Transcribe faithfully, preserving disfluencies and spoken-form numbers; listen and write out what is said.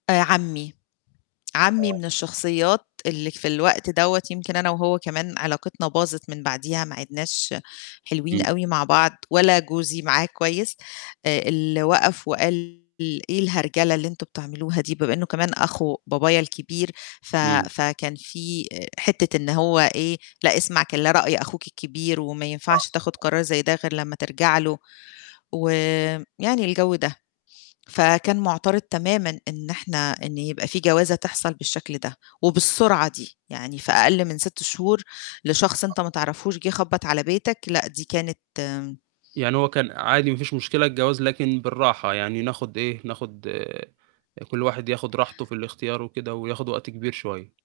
آآ، عَمي عَمي آه. من الشخصيات اللي في الوقت دَوّة يمكن أنا وهو كمان، علاقِتنا باظِت من بعديها ما عِدناش حلوين إمم. أوي مع بعض ولا، جوزي معاه كويس، آآ اللي وقف وقال: "إيه الهرجلة اللي أنتم بتعملوها دي؟" بما إنه كمان، أخو بابايا الكبير ف إمم. فكان في حِتة إن هو إيه "لأ، اسمع كلا رأي أخوك الكبير وما آه. ينفعش تاخد قرار زي ده، غير لمّا ترجع له" ويعني الجو ده. فكان مُعترض تمامًا إن إحنا إن يبقى في جوازة تحصل بالشكل ده وبالسرعة دي، يعني في أقل من سِت شهور لشخص أنت ما تِعرفهوش جِه خبَّط على بيتك، لأ، دي كانت يعني هو كان عادي ما فيش مشكلة الجواز، لكن بالراحة يعني ناخد إيه ناخد كُلّ واحد ياخد راحته في الاختيار وكده، وياخد وقت كبير شوية.